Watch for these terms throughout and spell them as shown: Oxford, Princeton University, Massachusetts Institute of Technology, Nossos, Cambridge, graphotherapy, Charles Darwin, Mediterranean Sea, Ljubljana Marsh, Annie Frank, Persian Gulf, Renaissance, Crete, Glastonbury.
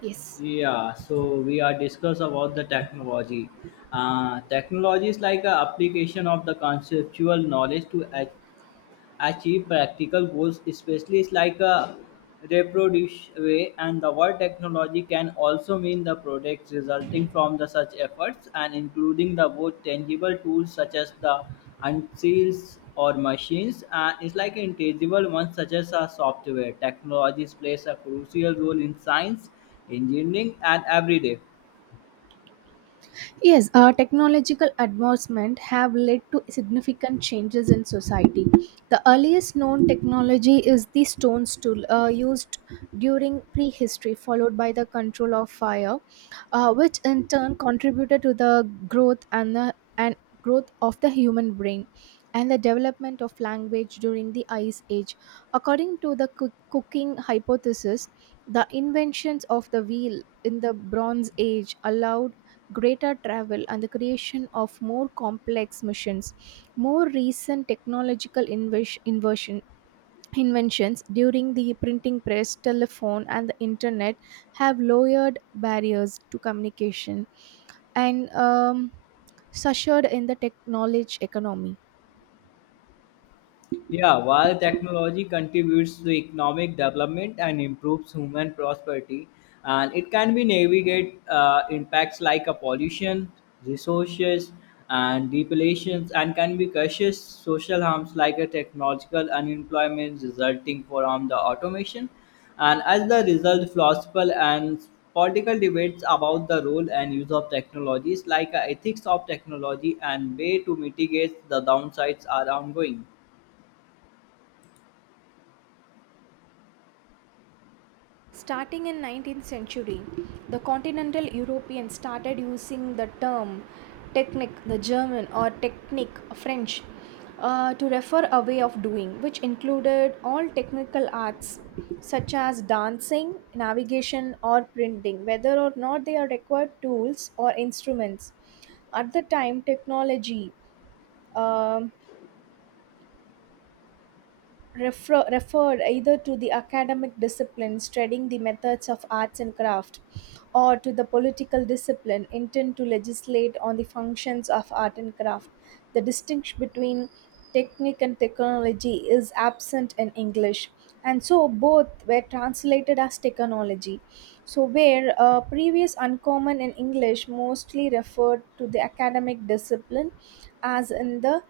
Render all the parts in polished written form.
Yes. Yeah, so we are discuss about the technology. Technology is like a application of the conceptual knowledge to achieve practical goals, especially it's like a reproduce way. And the word technology can also mean the products resulting from the such efforts and including the both tangible tools such as the unseals or machines, and it's like intangible ones such as a software technologies plays a crucial role in science, engineering and every day. Yes, technological advancement have led to significant changes in society. The earliest known technology is the stone stool used during prehistory, followed by the control of fire, which in turn contributed to the growth and growth of the human brain and the development of language during the ice age, according to the cooking hypothesis. The inventions of the wheel in the bronze age allowed greater travel and the creation of more complex missions. More recent technological inversion inventions during the printing press, telephone, and the internet have lowered barriers to communication and ushered in the technology economy. Yeah, while technology contributes to economic development and improves human prosperity, and it can be navigate impacts like a pollution, resources, and depletions, and can be cautious social harms like a technological unemployment resulting from the automation. And as the result, philosophical and political debates about the role and use of technologies like ethics of technology and way to mitigate the downsides are ongoing. Starting in 19th century, the continental Europeans started using the term technique, the German, or technique, French, to refer a way of doing, which included all technical arts such as dancing, navigation, or printing, whether or not they are required tools or instruments. At the time, technology um referred either to the academic discipline studying the methods of arts and craft, or to the political discipline intent to legislate on the functions of art and craft. The distinction between technique and technology is absent in English, and so both were translated as technology. So where previous uncommon in English mostly referred to the academic discipline, as in the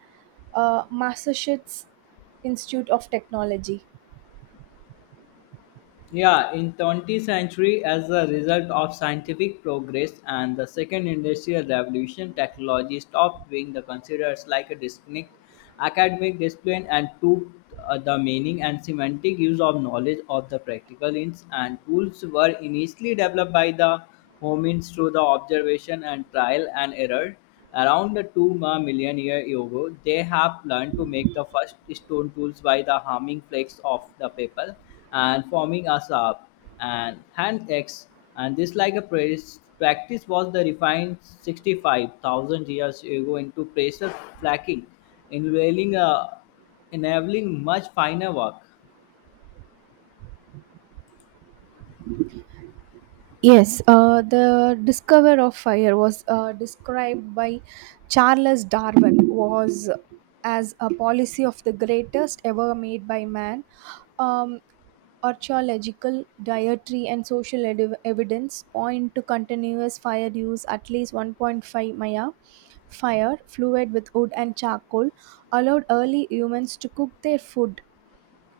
Massachusetts Institute of Technology. Yeah, in 20th century, as a result of scientific progress and the second industrial revolution, technology stopped being the considered like a distinct academic discipline and took the meaning and semantic use of knowledge of the practical ins and tools were initially developed by the homins through the observation and trial and error. Around the 2 ma million year ago, they have learned to make the first stone tools by the harming flakes of the paper and forming a sharp and hand axe. And this like a practice was the refined 65,000 years ago into pressure flaking, enabling, uh, enabling much finer work. Yes, the discover of fire was described by Charles Darwin was as a policy of the greatest ever made by man. Um, Archaeological, dietary, and social evidence point to continuous fire use at least 1.5 Maya. Fire, fluid with wood and charcoal, allowed early humans to cook their food,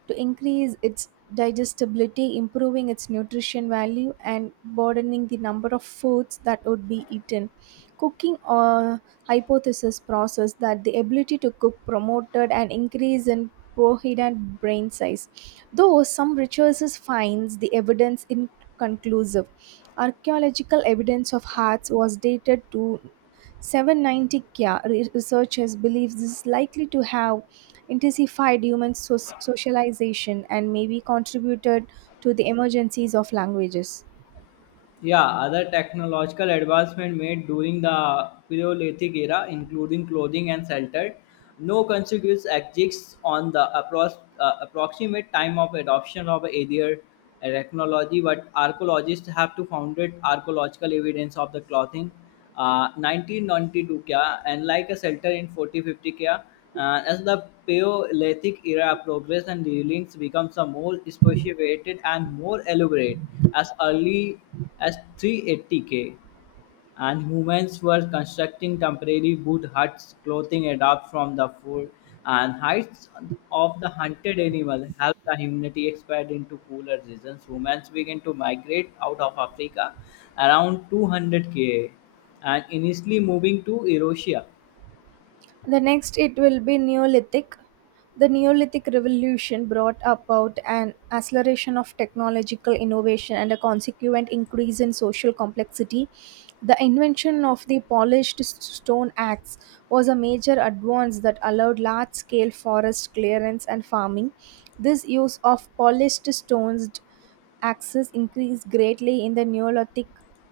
to increase its digestibility, improving its nutrition value, and broadening the number of foods that would be eaten. Cooking or hypothesis process that the ability to cook promoted an increase in prohidant brain size, though some researchers finds the evidence inconclusive. Archaeological evidence of hearts was dated to 790 Kya. Researchers believe this is likely to have intensified human socialization and maybe contributed to the emergencies of languages. Yeah, other technological advancement made during the Paleolithic era, including clothing and shelter, no conspicuous exists on the approximate time of adoption of either technology, but archaeologists have to found archaeological evidence of the clothing 1992 क्या and like a shelter in 4050 क्या as the Paleolithic era progressed and railings becomes a more sophisticated and more elaborate as early as 380 K, and humans were constructing temporary wood huts, clothing adapted from the food and hides of the hunted animal helped the humanity expand into cooler regions. Humans began to migrate out of Africa around 200 K A and initially moving to Eurasia. The next it will be Neolithic. The Neolithic revolution brought about an acceleration of technological innovation and a consequent increase in social complexity. The invention of the polished stone axe was a major advance that allowed large scale forest clearance and farming. This use of polished stones axes increased greatly in the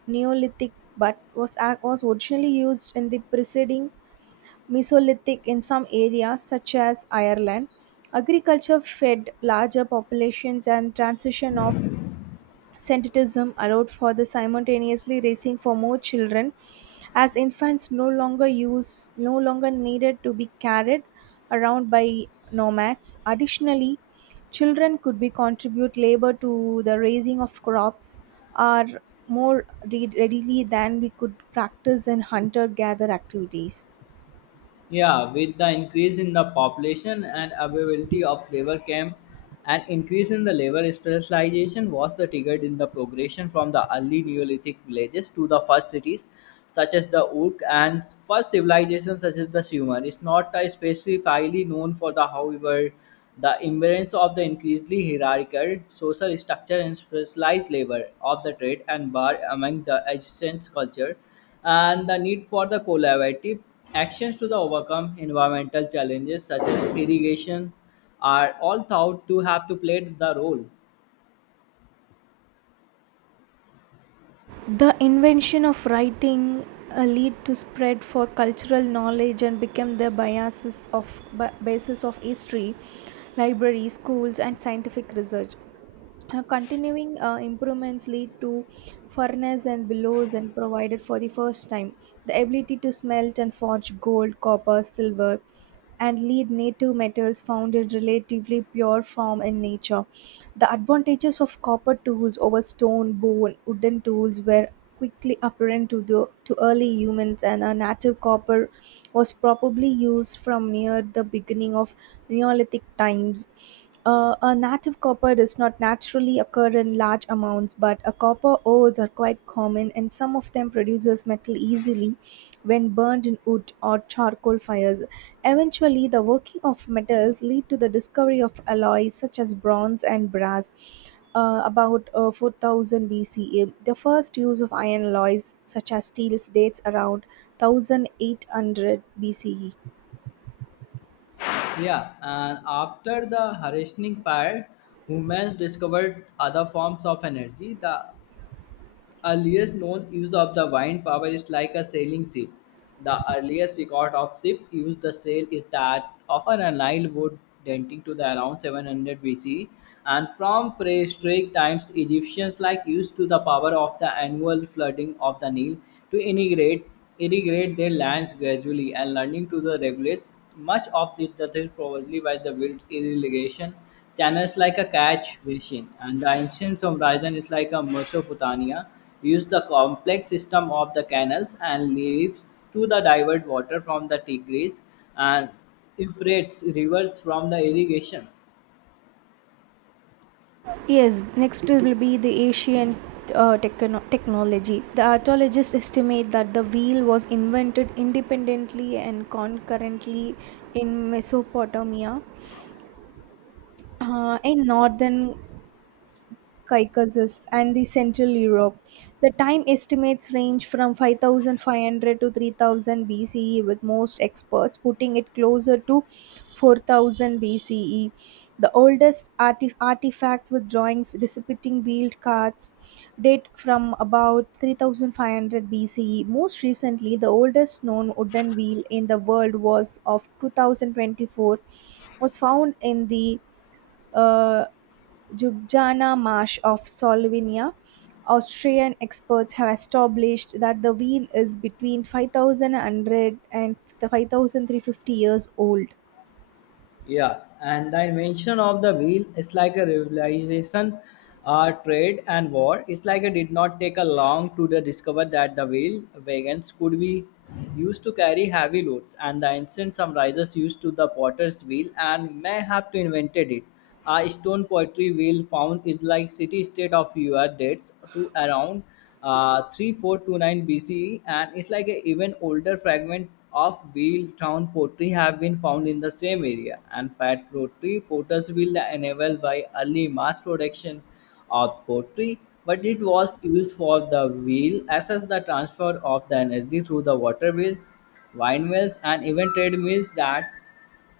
Neolithic, but was originally used in the preceding Mesolithic in some areas, such as Ireland. Agriculture fed larger populations, and transition of sedentism allowed for the simultaneously raising for more children, as infants no longer needed to be carried around by nomads. Additionally, children could be contribute labor to the raising of crops are more readily than we could practice in hunter gatherer activities. Yeah, with the increase in the population and availability of labor camp, an increase in the labor specialization was the trigger in the progression from the early Neolithic villages to the first cities such as the Uruk, and first civilizations such as the Sumer. It's not specifically known for the however the emergence of the increasingly hierarchical social structure and specialized labor of the trade and bar among the adjacent culture and the need for the collaborative actions to the overcome environmental challenges such as irrigation are all thought to have to play the role. The invention of writing lead to spread for cultural knowledge and became the biases of basis of history, libraries, schools, and scientific research. Continuing improvements lead to furnace and bellows and provided for the first time the ability to smelt and forge gold, copper, silver, and lead native metals found in relatively pure form in nature. The advantages of copper tools over stone, bone, wooden tools were quickly apparent to early humans, and a native copper was probably used from near the beginning of Neolithic times. A native copper does not naturally occur in large amounts, but a copper ores are quite common, and some of them produces metal easily when burned in wood or charcoal fires. Eventually, the working of metals lead to the discovery of alloys such as bronze and brass. About 4000 BCE, the first use of iron alloys such as steels dates around 1800 BCE. Yeah, and after the harnessing fire, humans discovered other forms of energy. The earliest known use of the wind power is like a sailing ship. The earliest record of ship used the sail is that of an aligned wood dating to the around 700 BC. And from prehistoric times, Egyptians like used to the power of the annual flooding of the Nile to irrigate their lands gradually and learning to the regulate much of this that is probably by the built irrigation channels like a catch basin, and the ancient horizon is like a Mesopotamia use the complex system of the canals and leaves to the divert water from the Tigris and Euphrates rivers from the irrigation. Yes, next will be the Asian technology. The archaeologists estimate that the wheel was invented independently and concurrently in Mesopotamia, in northern Caucasus and the Central Europe. The time estimates range from 5500 to 3000 BCE, with most experts putting it closer to 4000 BCE. The oldest artifacts with drawings depicting wheeled carts date from about 3500 BCE. Most recently, the oldest known wooden wheel in the world was of 2024 was found in the uh. Ljubljana Marsh of Slovenia. Austrian experts have established that the wheel is between 5,100 and 5,350 years old. Yeah, and the invention of the wheel is like a revolution. Trade and war. It's like it did not take a long to the discover that the wheel wagons could be used to carry heavy loads, and the ancient summarizers used to the potter's wheel and may have to invented it. A stone pottery wheel found is like city state of your dates to around 3429 BCE, and it's like a even older fragment of wheel town pottery have been found in the same area. And fat pottery potters wheel enabled by early mass production of pottery, but it was used for the wheel as well as the transfer of the energy through the water wheels, wine mills, and even trade mills that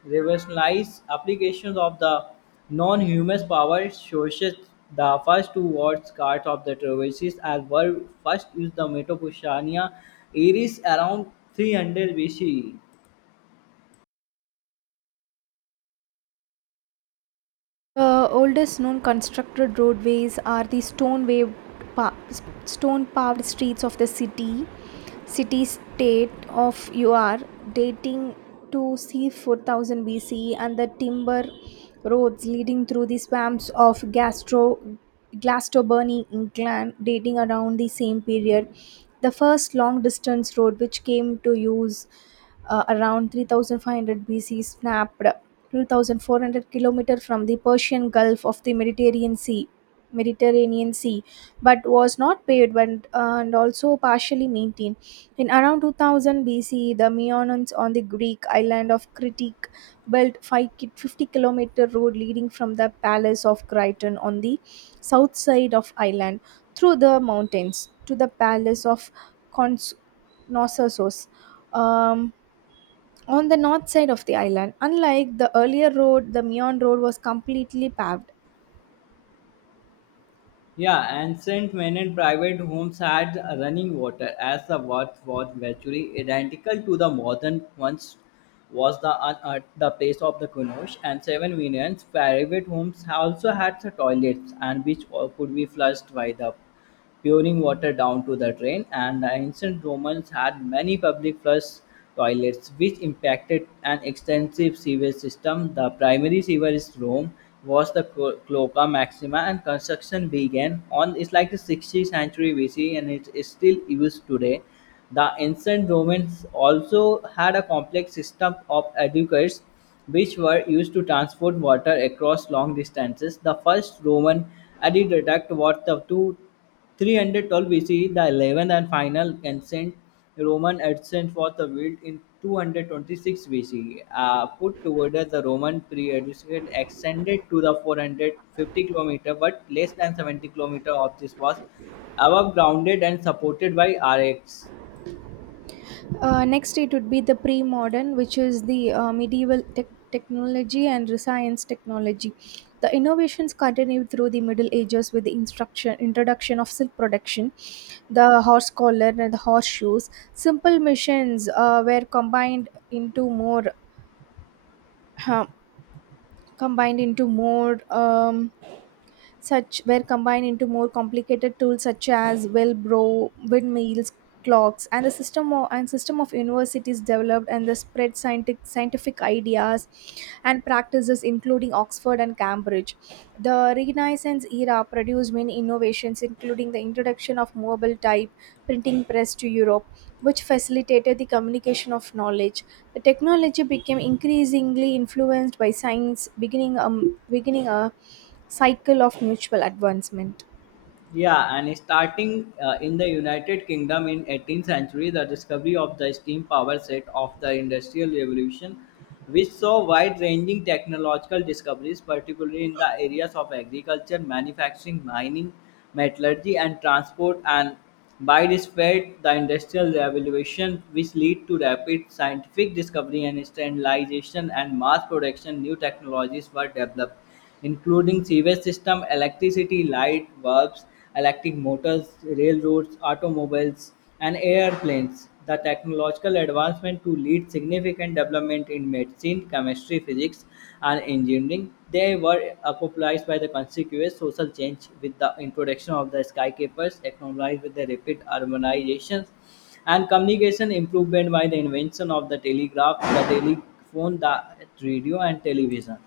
revolutionized applications of the non-humus power sources. The first two wards watch-guards of the Traverses as were first used the Mesopotamia areas around 300 BC. The oldest known constructed roadways are the stone paved pa- stone paved streets of the city state of UR, dating to c 4000 BC, and the timber roads leading through the swamps of Gastro Glastonbury, England, dating around the same period. The first long distance road, which came to use around 3500 BC, snapped 2400 kilometer from the Persian Gulf of the Mediterranean Sea, but was not paved and, also partially maintained. In around 2000 BC, the Meonians on the Greek island of Crete built 50-kilometer road leading from the palace of Crichton on the south side of island through the mountains to the palace of Cons- Nossos, um, on the north side of the island. Unlike the earlier road, the Mion Road was completely paved. Yeah, ancient men and private homes had running water as the worth was virtually identical to the modern ones, was the unearthed the place of the Kunosh, and seven millions private homes also had the toilets and which all could be flushed by the pouring water down to the drain, and the ancient Romans had many public flush toilets, which impacted an extensive sewage system. The primary sewer in Rome was the Cloaca Maxima, and construction began on it's like the 60th century BC, and it is still used today. The ancient Romans also had a complex system of aqueducts which were used to transport water across long distances. The first Roman aqueduct was the two 312 BCE, the 11th and final ancient Roman ascent was revealed in 226 BCE. Put together, the Roman period extended to the 450 km, but less than 70 km of this was above grounded and supported by RX. Next, it would be the pre modern, which is the medieval tech technology and science technology. The innovations continued through the Middle Ages with the introduction of silk production, the horse collar, and the horseshoes. Simple missions were combined into more. Uh, combined into more such were combined into more complicated tools such as Wellbro, windmills, clocks, and the system of universities developed and the spread scientific ideas and practices including Oxford and Cambridge. The Renaissance era produced many innovations including the introduction of mobile type printing press to Europe, which facilitated the communication of knowledge. The technology became increasingly influenced by science, beginning a cycle of mutual advancement. Yeah, and starting in the United Kingdom in 18th century, the discovery of the steam power set of the Industrial Revolution, which saw wide-ranging technological discoveries, particularly in the areas of agriculture, manufacturing, mining, metallurgy, and transport. And by this fate, the Industrial Revolution, which led to rapid scientific discovery and standardization and mass production, new technologies were developed including sewage system, electricity, light bulbs, electric motors, railroads, automobiles, and airplanes. The technological advancement to lead significant development in medicine, chemistry, physics, and engineering. They were popularized by the conspicuous social change with the introduction of the skyscrapers, acknowledged with the rapid urbanization and communication improvement by the invention of the telegraph, the telephone, the radio, and television.